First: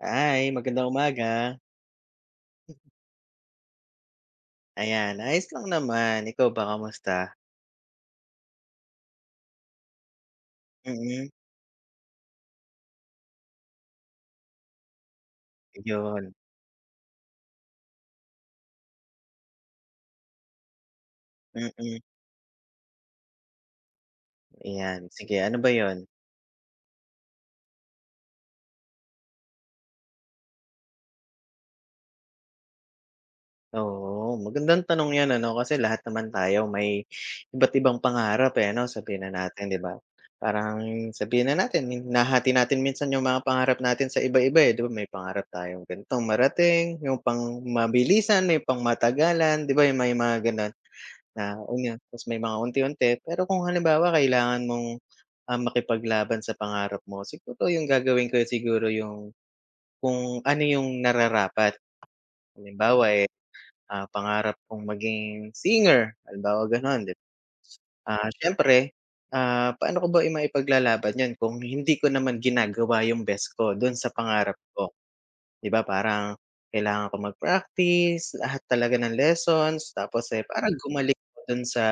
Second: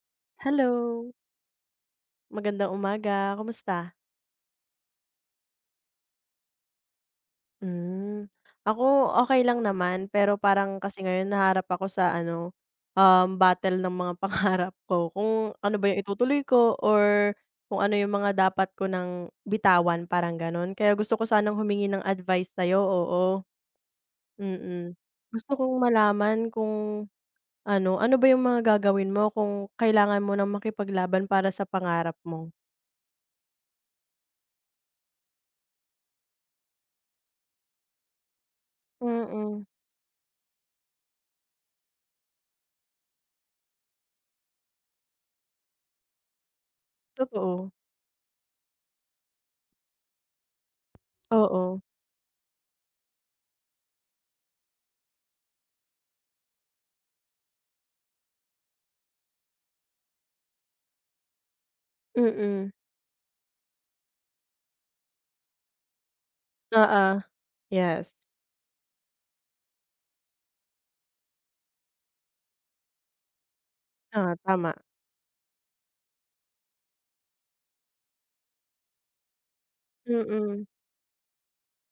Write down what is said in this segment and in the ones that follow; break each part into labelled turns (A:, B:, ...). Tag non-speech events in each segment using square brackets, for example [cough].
A: Hi. Magandang
B: Hello.
A: umaga.
B: Magandang umaga, kamusta?
A: Ayan, ayos lang naman, ikaw ba kamusta?
B: Hmm, ako okey lang naman, pero parang kasi
A: Mm.
B: ngayon nahaharap ako sa ano, um, battle ng mga pangarap ko, kung ano ba 'yung
A: 'Yon.
B: itutuloy ko or kung ano yung mga dapat ko nang bitawan, parang ganu'n kaya gusto ko sanang humingi
A: Mm.
B: ng advice sayo, oo. Mm,
A: Ayan, sige.
B: gusto
A: Ano ba
B: kong
A: 'yon?
B: malaman kung ano, ano ba 'yung mga gagawin mo kung kailangan mo nang makipaglaban para sa pangarap mo?
A: Oo. Magandang tanong 'yan, ano kasi lahat naman tayo may iba't-ibang pangarap, eh, 'no, sabihin na natin,
B: Mm.
A: 'di ba. Parang sabihin na natin, nahahati natin minsan yung mga pangarap natin sa iba-iba, eh,' di ba may pangarap tayong ganitong marating, yung
B: Totoo.
A: pang-mabilisan, may pang-matagalan 'di ba yung may mga gano'n na,
B: Oo.
A: ayon. 'Tas may mga unti-unti, pero kung halimbawa kailangan mong, ah, makipaglaban sa pangarap mo siguro 'yung gagawin ko, eh, siguro yung kung ano 'yung nararapat.
B: Mm.
A: Halimbawa, eh, ah, pangarap kong maging singer, halimbawa gano'n,
B: Oo. Yes.
A: ah, syempre, ah, pa'no ko ba maipaglalaban 'yon, kung hindi ko naman ginagawa yung best ko dun sa
B: Ah,
A: pangarap
B: tama.
A: ko? 'Di ba parang kailangan ko mag-practice, lahat talaga ng lessons tapos, eh,
B: Mm.
A: parang gumaling ako dun sa,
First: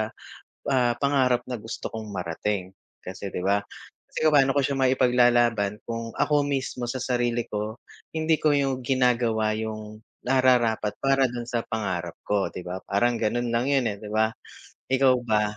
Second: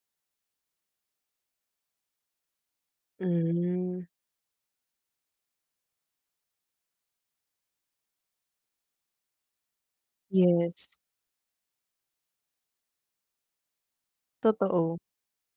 A: ah, pangarap na gusto kong marating, kasi 'di ba?
B: Hmm.
A: Kasi kung paano ko siya maipaglalaban, kung ako mismo sa sarili ko hindi ko yu ginagawa yung
B: Yes.
A: nararapat para dun sa pangarap ko 'di ba, parang ganu'n lang 'yun, eh, 'di ba?
B: Totoo.
A: Ikaw ba?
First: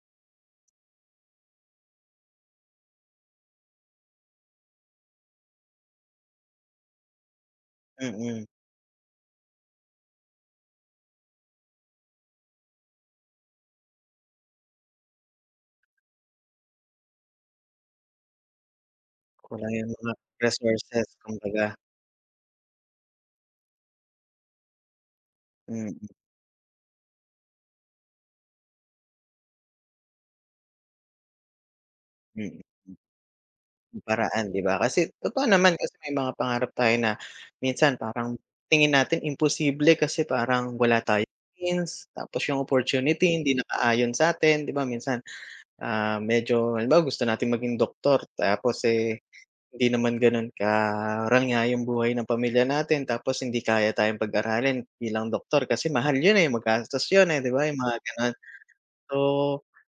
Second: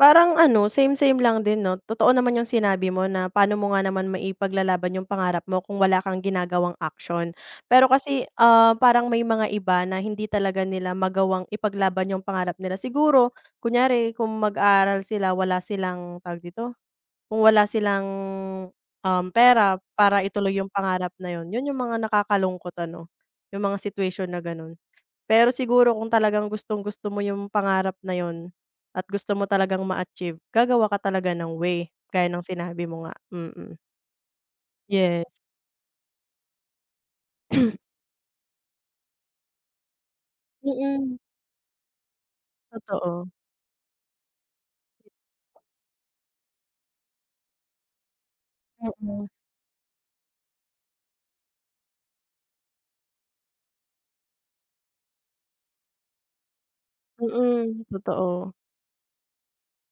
B: Parang ano same-same lang din 'no, totoo naman yung sinabi mo na paano mo nga naman maipaglalaban yung pangarap mo kung wala kang ginagawang action. Pero kasi,
A: Mm.
B: ah, parang may mga iba na hindi talaga nila magawang ipaglaban yung pangarap nila. Siguro kunyari kung mag-aaral sila wala silang tawag dito? Kung wala silang
A: Kulang
B: pera, um,
A: yung mga
B: para ituloy yung
A: resources
B: pangarap na 'yon,
A: kumbaga.
B: 'yon yung mga nakakalungkot ano? Yung mga situation na gano'n. Pero siguro
A: Mm.
B: kung talagang gustong-gusto mo yung pangarap na 'yon at gusto mo talagang ma-achieve gagawa ka talaga ng way gaya ng
A: Mm.
B: sinabi mo nga, mm mm.
A: Paraan di ba, kasi
B: Yes.
A: totoo naman kasi may mga pangarap tayo na
B: [coughs]
A: minsan parang tingin natin imposible kasi
B: Mm
A: parang wala
B: mm.
A: tayong means tapos yung
B: Totoo.
A: opportunity hindi nakaayon sa'tin. 'Di ba, minsan, ah, medyo halimbawa gusto nating maging doktor tapos,
B: Mm
A: eh,
B: mm.
A: hindi naman gano'n karangya yung buhay ng pamilya natin tapos hindi kaya tayong pag-aralin bilang doktor kasi mahal 'yon, eh, magastos
B: Mm
A: 'yon, eh, di ba yung
B: hmm,
A: mga gano'n.
B: totoo.
A: So,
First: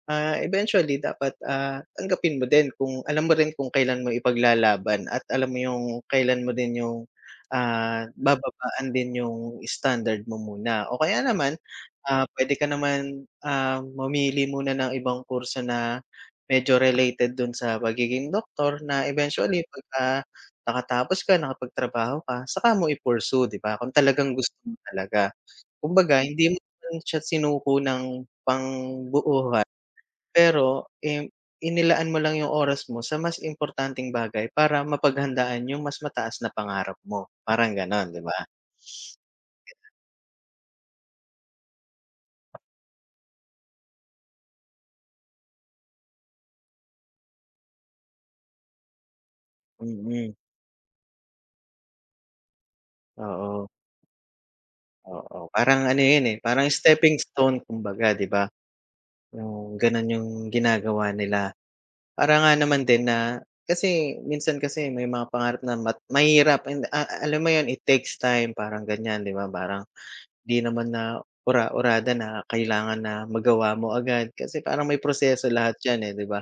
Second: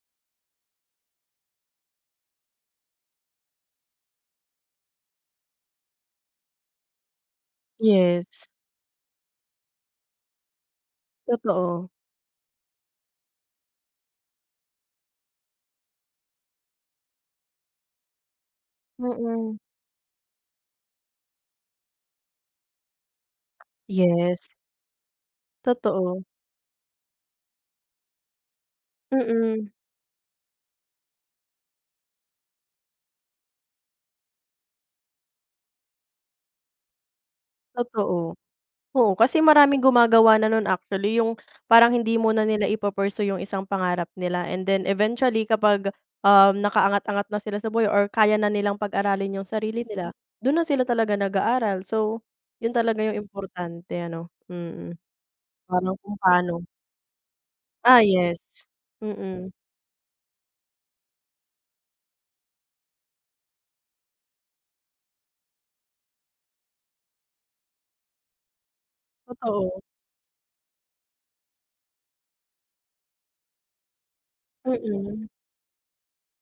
A: ah, eventually dapat, ah, tanggapin mo din kung alam mo rin kung kailan mo ipaglalaban at alam mo yung kailan mo din yung, ah,
B: Yes.
A: bababaan din yung standard mo muna o kaya naman,
B: Totoo.
A: ah, puwede ka naman, ah, mamili muna ng ibang kurso na medyo related dun sa pagiging doktor na
B: Mm mm.
A: eventually pagka nakatapos ka nakapagtrabaho ka saka mo i-pursue 'di ba, kung talagang
B: Yes.
A: gusto mo talaga. Kumbaga
B: Totoo.
A: hindi mo naman siya sinuko ng
B: Mm
A: pangbuohan
B: mm.
A: pero, im inilaan mo lang yung oras mo sa mas importanteng bagay para mapaghandaan yung mas mataas na pangarap mo parang gano'n, 'di
B: Totoo,
A: ba?
B: oo, kasi maraming gumagawa na nun actually, yung parang hindi muna nila ipo-pursue yung isang pangarap nila and then eventually kapag, um, nakaangat-angat na sila sa buhay or kaya na nilang pag-aralin yung sarili nila
A: Mm.
B: dun na sila talaga nag-aaral. So, 'yon talaga yung
A: Oo.
B: importante ano? Mm hmm,
A: Oo, parang
B: parang
A: ano
B: kung
A: 'yon, eh,
B: paano
A: parang steping stone
B: Ah,
A: kumbaga, 'di
B: yes,
A: ba?
B: mm hmm.
A: Yung gano'n yung ginagawa nila parang nga naman din na kasi minsan kasi may mga pangarap na mat mahirap, a alam mo 'yon it takes time, parang gan'yan, 'di ba?
B: Totoo.
A: Parang hindi naman na ura-urada na kailangan na magawa mo agad kasi
B: Mm
A: parang may
B: hmm.
A: proseso lahat 'yan, eh, 'di ba?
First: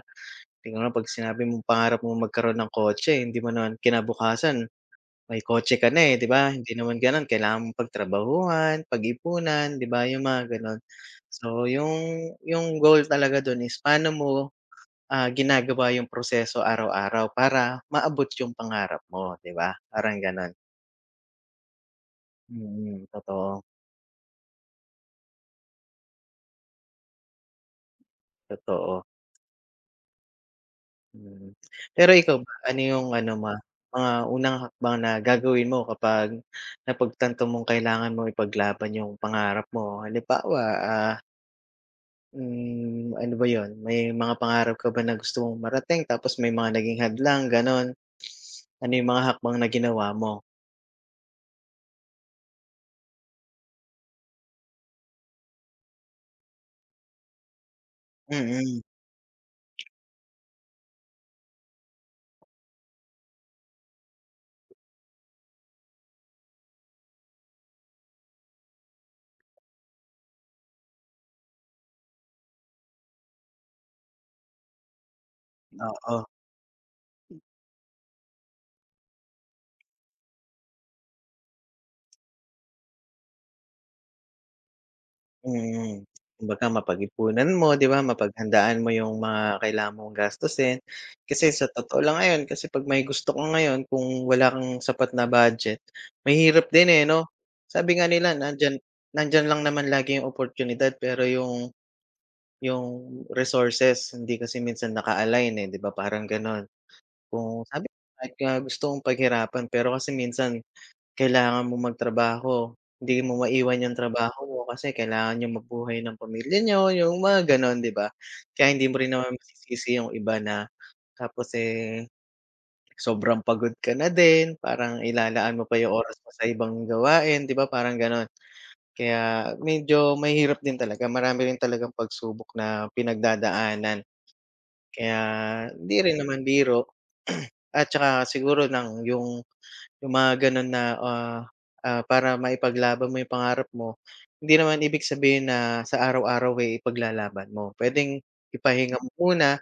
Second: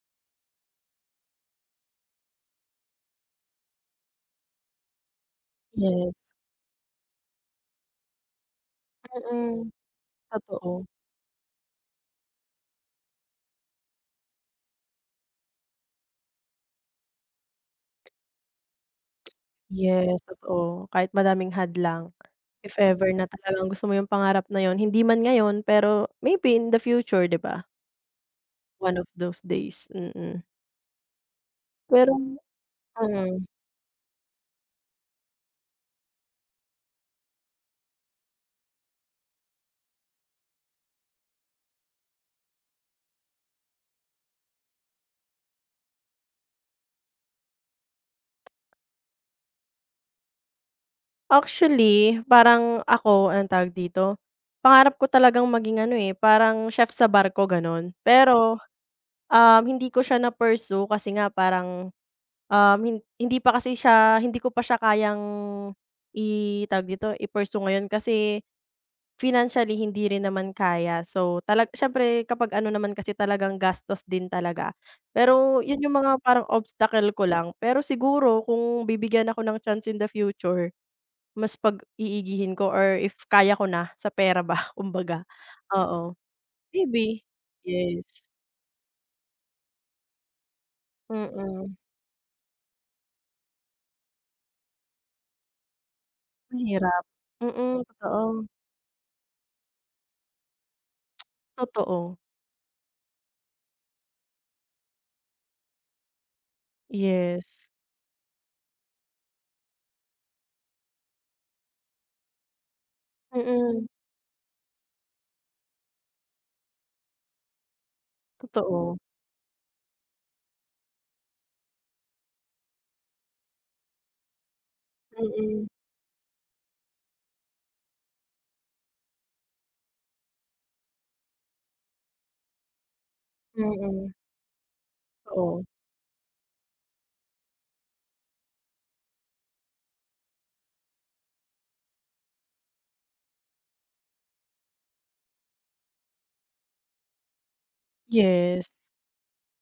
A: Tignan mo 'pag sinabi mong pangarap mong magkaroon ng kotse hindi mo naman kinabukasan, may kotse ka
B: Yes.
A: na, eh, 'di ba? Hindi naman gano'n kailangan mong pagtrabahuhan
B: Mm hmm,
A: pagipunan 'di ba yung mga gano'n.
B: totoo.
A: So, yung yung goal talaga dun is paano mo, ah, ginagawa yung proseso araw-araw para maabot yung pangarap mo 'di ba? Parang
B: Yes,
A: gano'n.
B: totoo, kahit madaming hadlang
A: Hmm
B: if
A: mhm,
B: ever na
A: totoo.
B: talagang gusto mo yung pangarap na 'yon hindi man ngayon pero maybe in the future, 'di ba? One
A: Totoo.
B: of those days, mm mhm.
A: Mhm. [clicks tongue] Pero
B: Pero
A: ikaw ba, ano yung ano
B: mhm.
A: ma mga unang hakbang na gagawin mo kapag napagtanto mong kailangan mong ipaglaban yung pangarap mo. Halimbawa, ah Hmm, ano ba yun? May mga pangarap ka ba na gusto mong marating tapos may mga naging hadlang? Ganon. Ano yung mga hakbang na ginawa mo?
B: Actually, parang ako, anong tawag dito? Pangarap ko talagang maging ano, eh, parang chef sa barko gano'n.
A: Mm
B: Pero,
A: hmm.
B: um, hindi ko siya na-pursue kasi nga parang, um, hindi pa kasi [blows air] siya hindi ko pa siya kayang i tawag dito, [blows air] i-pursue ngayon, kasi financially hindi rin naman kaya. So, talag siyempre kapag ano naman kasi talagang [blows air] gastos din talaga. Pero yun yung mga
A: Oo.
B: parang obstacle ko
A: Mm.
B: lang, pero siguro kung bibigyan ako ng chance in the future mas pag-iigihin ko or if kaya ko na sa pera ba, kumbaga
A: Mhm,
B: oo
A: kumbaga
B: maybe,
A: mapagipunan mo, 'di ba?
B: yes.
A: Mapaghandaan mo yung mga kailangan mong gastusin. Kasi sa
B: Mhm.
A: totoo lang ngayon, kasi pag may gusto ka ngayon, kung wala kang sapat na budget, mahirap din, eh,
B: Mahirap,
A: 'no?
B: mhm mm,
A: Sabi nga nila
B: totoo.
A: nandiyan nandiyan lang naman lagi oportunidad pero yung
B: Totoo.
A: yung resources hindi kasi minsan naka align, eh, 'di ba, parang ganon?
B: Yes.
A: Kung sabi ko kahit nga gusto kong paghirapan, pero kasi minsan kailangan mong magtrabaho, hindi
B: Mm
A: mo maiwan
B: mhm.
A: yung trabaho mo kasi kailangan niyong mabuhay ng pamilya niyo, yung mga ganon 'di ba? Kaya hindi mo
B: Totoo.
A: rin naman masisisi yung iba na tapos, eh, sobrang pagod ka na din, parang
B: Mhm
A: ilalaan mo
B: mm.
A: pa yung oras mo sa ibang gawain 'di ba, parang gano'n? Kaya medyo mahirap din talaga marami rin talagang pagsubok na
B: Mhm
A: pinagdadaanan.
B: mm.
A: Kaya
B: Totoo.
A: hindi rin naman biro [clears throat] at tsaka siguro ng yung yung mga ganun na, ah, ah, para maipaglaban mo yung pangarap mo, hindi naman ibig sabihin na sa araw-araw ay ipaglalaban mo. Puwedeng
B: Yes.
A: ipahinga mo muna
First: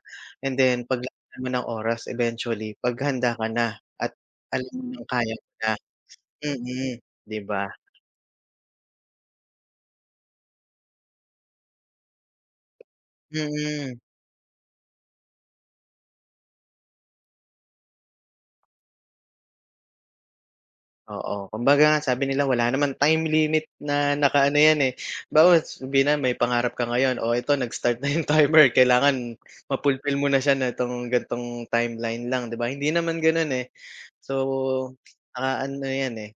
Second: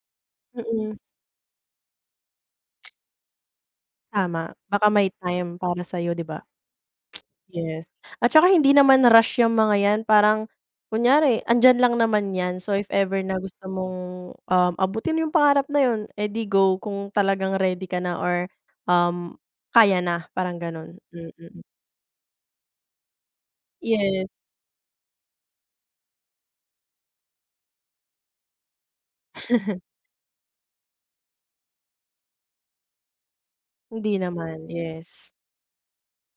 A: and
B: Hmm
A: then
B: mm. [clicks tongue]
A: paglaanan mo ng oras eventually paghanda ka na at
B: Tama,
A: alam
B: baka
A: mo ng
B: may
A: kaya mo
B: time
A: na,
B: para sayo, 'di ba?
A: hmm mm, 'di ba?
B: Yes, at tsaka hindi naman rush yang mga yan, parang kunyari andiyan lang naman yan. So, if ever na
A: Hmm
B: gusto mong,
A: mm.
B: um, abutin yung pangarap na yun, eh di go kung talagang ready ka na or, um, kaya na parang ganun, hmm
A: Oo,
B: mm.
A: kumbaga nga, sabi nila wala naman time limit na
B: Yes.
A: nakaano 'yan, eh, bagkus sabi na may pangarap ka ngayon, o eto nag-start na 'yong timer kailangan
B: [laughs]
A: ma-fulfill mo na siya na 'tong ganitong timeline lang 'di ba? Hindi naman gano'n, eh,
B: Hindi naman,
A: so
B: yes.
A: nakaano 'yan, eh,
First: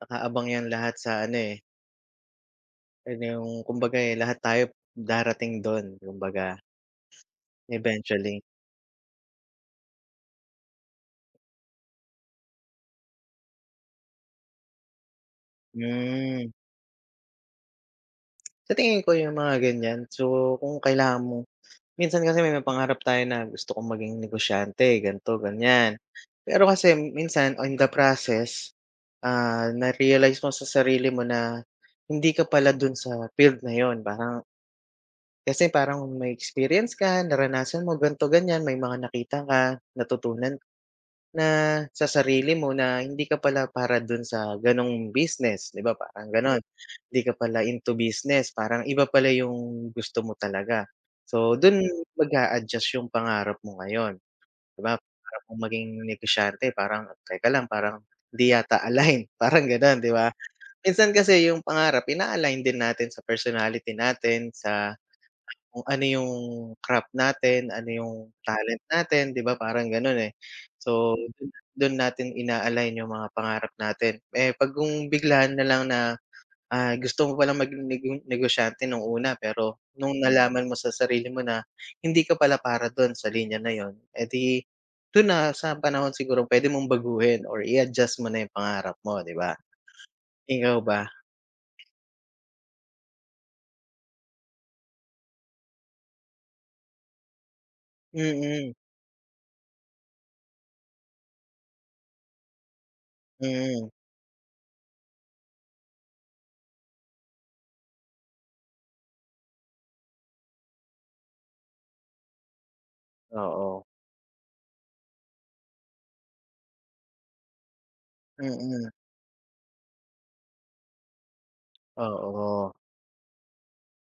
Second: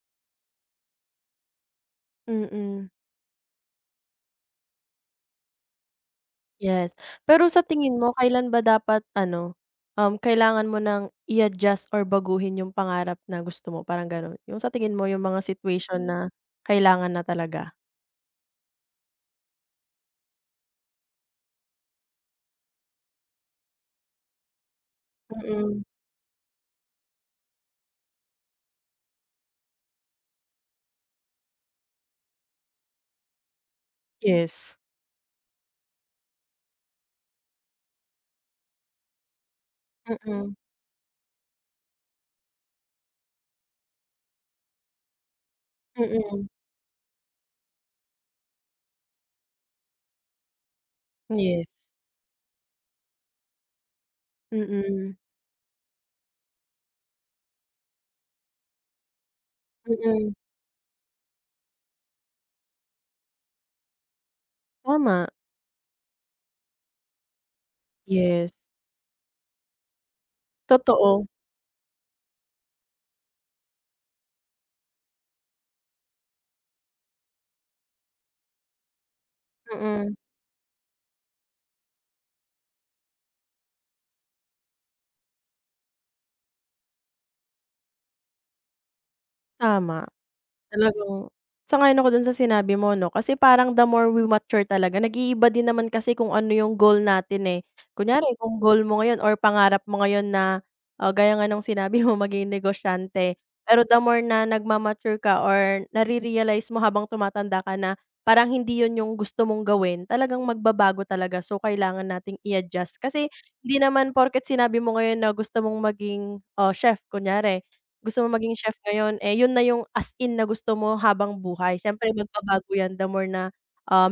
A: nakaabang 'yan lahat sa ano, eh
B: Mm hmm.
A: 'Yan na yung kumbaga, eh, lahat tayo darating dun kumbaga.
B: Yes. Pero sa tingin mo
A: Eventually.
B: kailan ba dapat, ano, um, kailangan mo nang i-adjust or baguhin yung pangarap na gusto mo? Parang ganun, yung sa tingin mo yung mga situation na
A: Hmm.
B: kailangan na talaga?
A: Sa tingin ko yung mga, ganyan, so, kung kailangan mo Minsan kasi may mga pangarap tayo na gusto kong maging negosyante ganito,
B: Mm.
A: ganyan. Pero kasi minsan on the process, ah, narealize mo sa sarili mo na hindi ka pala dun sa field na yun. Parang
B: Yes.
A: Kasi parang may experience ka naranasan mo ganito, ganyan, may mga nakita ka,
B: Mm.
A: natutunan na sa sarili mo na hindi ka pala para dun sa, ganong, business, 'di ba parang
B: Mhm.
A: ganon? Hindi ka pala into business parang iba pala yung gusto mo talaga, so,
B: Yes.
A: dun mag-adjust yung pangarap mo ngayon.
B: Mm
A: 'Di ba,
B: hmm.
A: pangarap mong maging negosyante parang teka lang parang hindi yata align parang,
B: Mm
A: ganon, 'di ba?
B: hmm.
A: Minsan kasi yung pangarap ina-align din natin sa personality natin sa,
B: Tama.
A: kung, ano, yung crap natin, ano, yung
B: Yes.
A: talent natin, 'di ba? Parang, ganun, eh, so,
B: Totoo.
A: dun natin ina-align yung mga pangarap natin. Eh, 'pag kung bigla nalang na, ah, gusto mo palang maging nigeng negosyante nung una pero
B: Hmm mm.
A: nung nalaman mo sa sarili mo na, hindi ka pala para dun sa linya na yun, eh di dun na sa panahon sigurong pwede mong baguhin or i-adjust mo na yung pangarap mo. 'Di ba?
B: Tama.
A: Ikaw ba?
B: Talagang Sang-ayon ako dun sa sinabi mo, ano? Kasi parang the more we mature talaga, nag-iiba din naman kasi kung, ano, yung goal natin, eh.
A: Mm
B: Kunyari kung
A: mm.
B: goal mo ngayon or pangarap mo ngayon na, gaya nga ng sinabi mo [chuckles] maging negosyante. Pero
A: Mhm.
B: the more na nagma-mature ka or nare-realize mo habang tumatanda ka na parang hindi yun yung gusto mong gawin, talagang magbabago talaga, so, kailangan nating i-adjust. Kasi hindi
A: Oo.
B: naman porket sinabi mo ngayon na gusto mong maging, oh, chef kunyari, gusto mong
A: Hmm
B: maging chef
A: mm.
B: ngayon, yun na yung as in na gusto mo habang buhay. Siyempre magbabago
A: Oo.
B: yan the more na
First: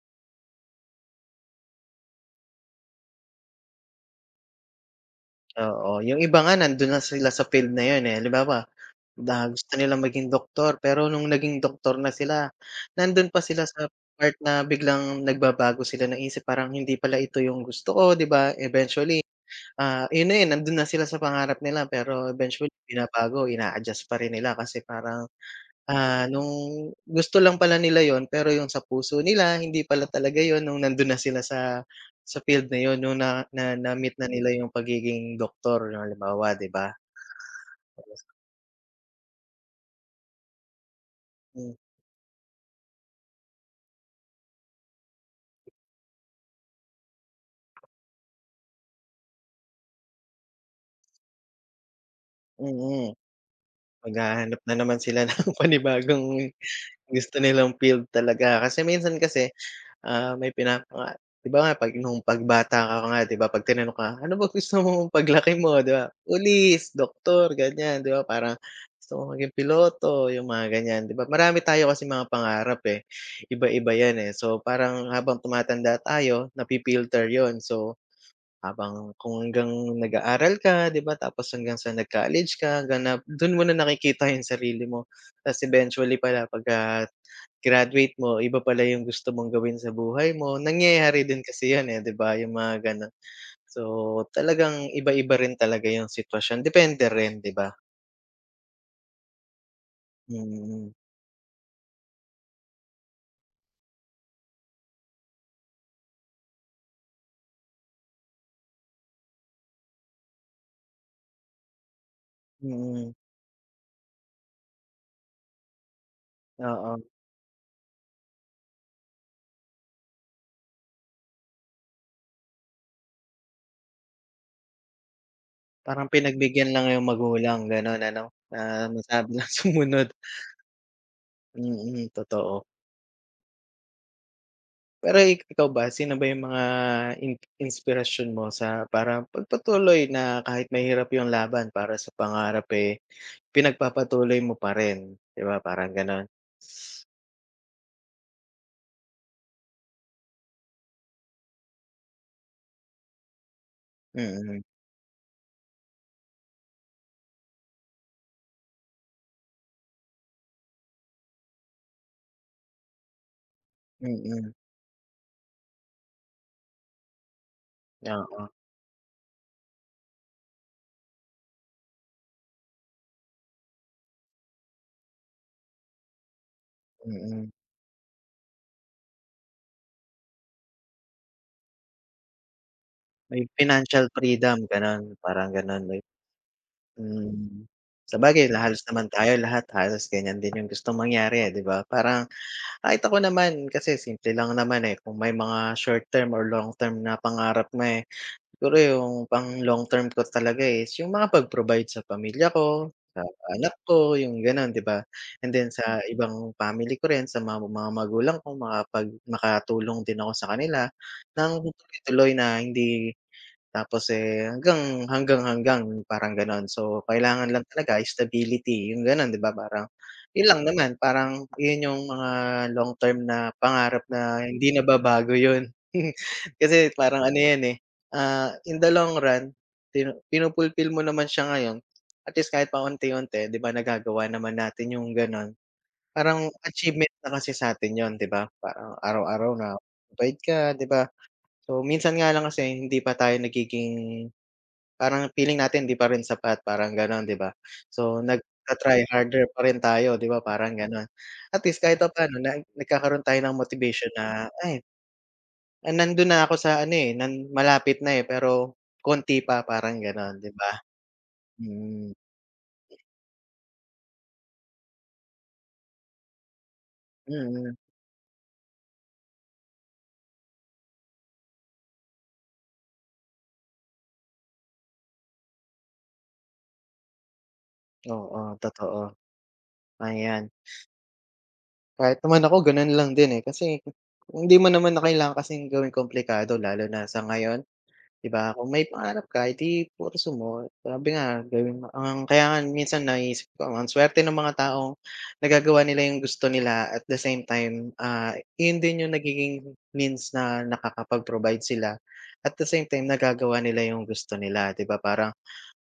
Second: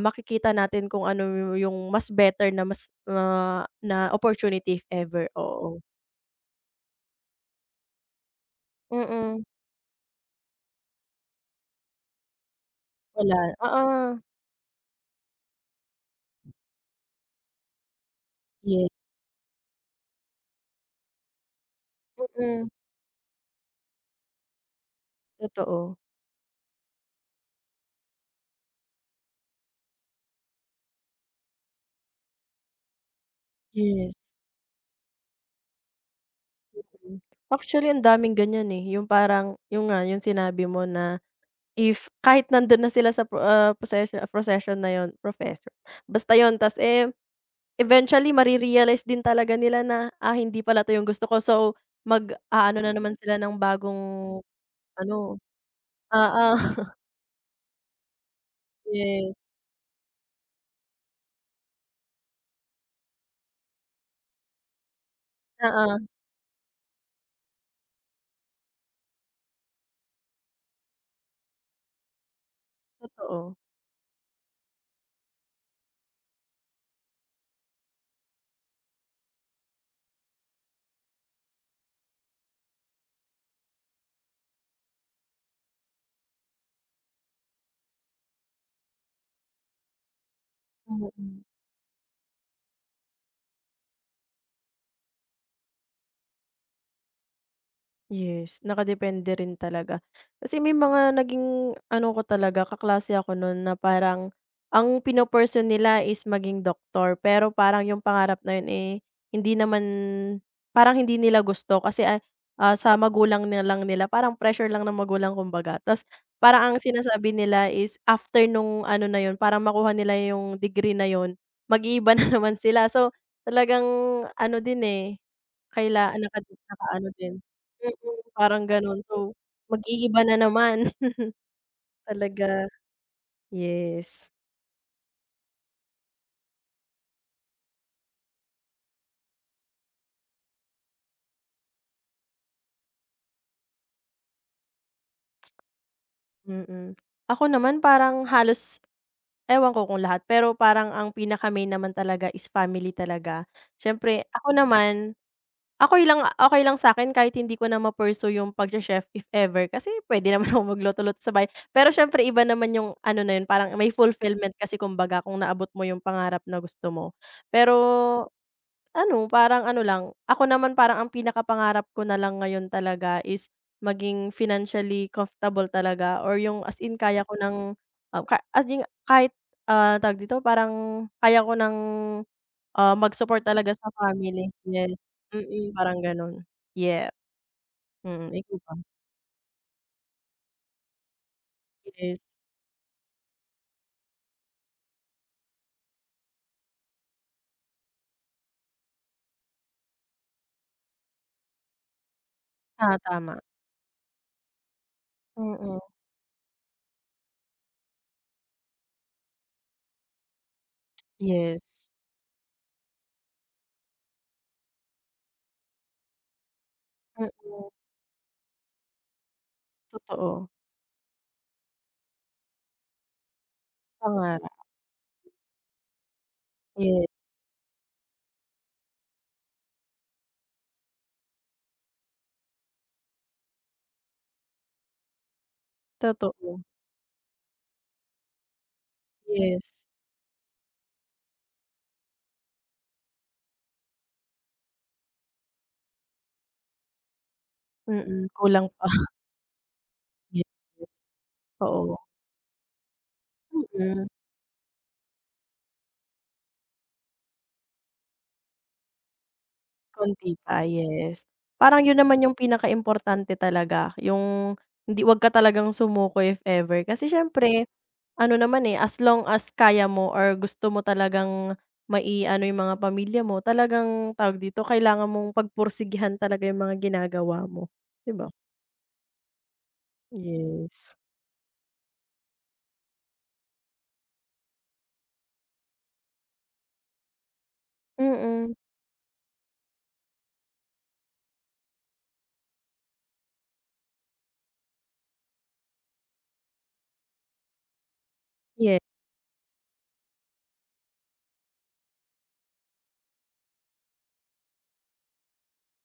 B: makikita natin kung, ano, yung mas better na mas ma na opportunity if ever. Oo.
A: Oo, yung iba nga nandun na sila sa field na yun, eh, halimbawa
B: Hmm mm.
A: na gusto nilang maging doktor pero nung naging doktor na sila nandun pa
B: Wala,
A: sila sa
B: Oo.
A: part na biglang nagbabago sila naisip parang hindi pala ito yung gusto ko, 'di ba?
B: Ye
A: Eventually, ah, yun na yun, nandun na sila sa pangarap nila pero
B: Mhm.
A: eventually binabago ina-adjust pa rin nila kasi parang,
B: Totoo.
A: ah, nung gusto lang pala nila yun pero yung sa puso nila hindi pala talaga yun nung nandun na sila sa sa field na yun nung na na
B: Yes.
A: na-meet na nila yung pagiging doktor yung halimbawa, 'di ba? Tapos
B: Mhm. Actually ang daming ganyan, eh, yung parang yun nga yung sinabi mo na,
A: Mm.
B: if kahit nandun na sila sa pro ah, procesion profession na yun, professor Basta yun, ta's eh, eventually mare-realize din talaga nila na, ah, hindi pala yung gusto ko, so,
A: Hmm
B: mag-a-ano, na
A: mm.
B: naman sila ng bagong,
A: Maghahanap na naman sila
B: ano
A: ng
B: Oo.
A: panibagong
B: [chuckles]
A: gusto nilang field talaga. Kasi minsan
B: Yes.
A: kasi, ah, may pinapa 'Di ba, nga p'ag nung 'pag bata ka nga 'di ba 'pag tinanong ka, ano ba gusto mong paglaki mo, 'di
B: Oo.
A: ba? Police, doktor, ganyan, 'di ba? Parang gusto mong maging piloto yung mga, ganyan, 'di ba? Marami tayo kasing mga pangarap, eh,
B: Totoo.
A: iba-iba yan, eh. So, parang habang tumatanda tayo nafi-filter yun, so, habang kung hanggang nag-aaral ka, 'di ba, tapos hanggang sa nag-college ka hanggang na dun mo nakikita yung sarili mo ta eventually pala pagka graduate mo iba pala yung gusto mong gawin sa buhay mo, nangyayari din
B: Mhm.
A: kasi yun, eh, 'di ba? Yung mga ganun. So talagang iba-iba rin talaga yung sitwasyon, depende rin, 'di ba?
B: Yes, nakadepende rin talaga. Kasi may
A: Hmm.
B: mga naging ano ko talaga, kaklase ako noon na parang ang pino-pursue nila is maging doctor. Pero parang yung pangarap na yun, eh, hindi naman, parang hindi nila gusto kasi, ah, sa
A: Mhm.
B: magulang na lang nila, parang pressure lang ng magulang kumbaga. 'Tas parang ang
A: Oo.
B: sinasabi nila is after nung ano na yun para makuha nila yung degree na [blows air] yun. Mag-iiba na naman sila. So talagang ano din, eh,
A: Parang
B: kailangan nakaano
A: pinagbigyan
B: kailangang
A: lang yung
B: naka-ano din
A: magulang
B: hmm
A: ganon, ano?
B: mm, parang
A: Na
B: ganun.
A: masabi
B: So
A: lang na sumunod.
B: mag-iiba na naman.
A: [inhales]
B: [chuckles]
A: Mm, totoo.
B: Talaga. Yes.
A: Pero, ikaw ba sino ba yung mga in inspirasyon mo sa, parang pagpatuloy na kahit mahirap yung laban para sa pangarap, eh, pinagpapatuloy mo pa rin 'di ba parang ganun? [inhales]
B: Hmm mm. Ako naman, parang halos, ewan ko kung lahat, pero parang ang pinaka-main naman talaga, is family talaga.
A: Hmm
B: Siyempre ako
A: mm.
B: naman, okey lang okey lang sa akin, kahit hindi ko na ma-pursue yung pag-che-chef if ever, kasi pwede naman [blows air] akong magluto-luto sa bahay, pero siyempre iba naman yung ano na yun parang may
A: Hmm mm.
B: fulfillment kasi, kumbaga kung naabot mo yung pangarap na gusto mo. Pero
A: Oo.
B: ano parang ano lang, ako naman parang ang pinaka-pangarap ko nalang ngayon talaga, is maging financially comfortable talaga or yung as in
A: Hmm
B: kaya ko
A: mm.
B: ng ah, ka as in kahit, ah, tawag dito parang kaya ko ng, ah, mag-support
A: May
B: talaga sa
A: financial
B: family
A: freedom,
B: yes,
A: gano'n? Parang
B: mm,
A: ganun may
B: parang ganun, yeh.
A: hmm.
B: Hmm mm,
A: Sabagay
B: ikaw
A: na
B: ba?
A: halos naman tayo lahat, halos ganyan din yung gustong mangyari, eh, 'di ba
B: Yes.
A: parang? [inhales] Kahit ako naman kasi simple lang naman, eh, kung may mga short term or long term na pangarap nga, eh. Siguro yung pang long term ko talaga, eh, is yung mga pag provide sa pamilya ko,
B: Ah,
A: sa
B: tama.
A: anak ko, yung ganon 'di ba? And
B: Hmm
A: then
B: mm.
A: sa ibang family ko rin sa mga mga magulang ko makapag makatulong din ako sa kanila ng
B: Yes.
A: tuloy na hindi, tapos, eh, hanggang hanggang hanggang parang ganon. So
B: Hmm
A: kailangan lang
B: mm.
A: talaga stability yung ganon 'di ba parang yun
B: Totoo.
A: lang naman. Parang yun yung mga long term na pangarap
B: Pangarap.
A: na hindi nababago yun. [chuckles] Kasi
B: Yeah.
A: parang ano yan, eh, ah, in the long run pinu-fulfill mo naman siya ngayon. At least kahit pa unti-unti 'di ba nagagawa naman natin yung gano'n. Parang
B: Totoo.
A: achievement na kasi sa'tin 'yun 'di ba? Parang araw-araw
B: Yes.
A: napagod ka 'di ba? So minsan nga lang kasi hindi pa tayo nagiging parang feeling natin hindi parin sapat, parang ganon 'di ba?
B: Hmm mm,
A: So
B: kulang pa.
A: nagta-try
B: [blows air] [unintelligible]
A: harder pa rin tayo 'di ba parang gano'n? At least
B: Oo.
A: kahit papano na nagkakaroon tayo ng
B: Hmm mm.
A: motivation na, ay, ay, nandun na ako sa ano, eh, na malapit na, eh, pero konti pa. Parang ganon
B: Konti
A: 'di
B: pa,
A: ba?
B: yes. Parang 'yun naman yung pinaka-importante talaga, 'yung hindi 'wag ka talagang sumuko if ever. Kasi siyempre
A: Hmm.
B: ano naman, eh, as long as kaya mo or gusto mo talagang mai-ano 'yung mga pamilya mo, talagang tawag dito? Kailangan mong pag-pursigihan talaga yung mga ginagawa mo, 'di ba?
A: Oo, totoo. 'Ayan. [inhales]
B: Yes.
A: Kahit naman ako gano'n lang din, eh, kasi, hindi mo naman na kailangan kasing gawing komplikado lalo na sa ngayon,
B: Hmm
A: 'di
B: mm.
A: ba? Kung may pangarap ka, eh, 'di pursue mo. Sabi nga gawin mo ang kaya nga minsan naiisip ko, ang suwerte nung mga taong nagagawa nila yung gusto nila at the same time, ah,
B: Yeah
A: iyon din yung nagiging means na nakakapag-provide sila. At the same time, nagagawa nila gusto nila 'di ba parang?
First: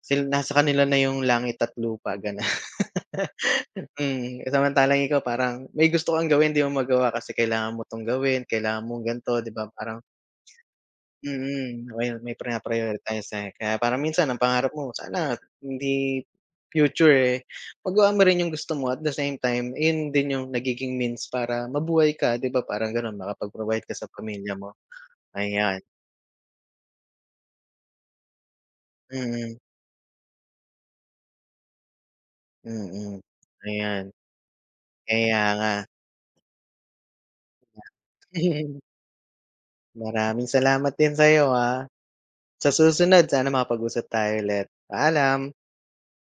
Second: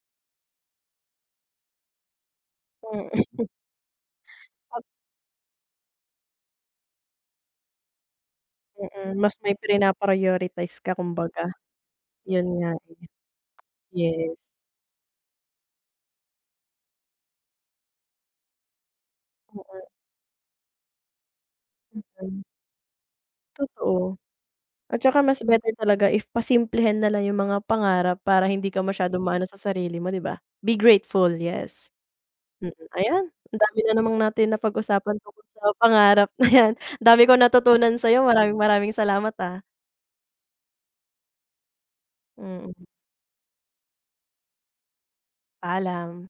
A: Sil nasa kanila na yung langit at lupa, gano'n.
B: Hmm mm. [laughs]
A: [laughs] Mm,
B: A [unintelligible]
A: samantalang ikaw parang may gusto kang gawin 'di mo magawa kasi kailangan mo 'tong gawin, kailangan
B: Hmm
A: mong
B: mm, mas
A: ganto 'di
B: may
A: ba, parang
B: pina-prioritize ka
A: Hmm
B: kumbaga.
A: mm, may may
B: 'Yun nga.
A: prina-prioritize, eh, kaya parang minsan ang
B: Yes.
A: pangarap mo sana hindi future, eh. Magawa mo rin yung gusto mo at the same time,
B: Oo.
A: ayun din yung nagiging means para mabuhay ka
B: [unintelligible]
A: 'di ba, parang gano'n? Makapag-provide ka sa
B: Totoo.
A: pamilya mo,
B: At tsaka mas better
A: ayan.
B: talaga if pasimplehin nalang yung mga pangarap para hindi ka masyadong
A: Hmm
B: ma-ano sa
A: mm.
B: sarili mo 'di ba? Be grateful, yes. hmm mm.
A: Hmm mm,
B: Ayan ang dami na
A: ayan.
B: namang natin napag-usapan
A: Kaya
B: tungkol sa
A: nga. [unintelligible]
B: pangarap na 'yan ang dami kong natutunan sa'yo maraming,
A: [chuckles]
B: maraming salamat, ah.
A: Maraming salamat din sa'yo, ah. Sa
B: Mhm.
A: susunod sana makapag-usap tayo ulit, paalam.
B: Paalam.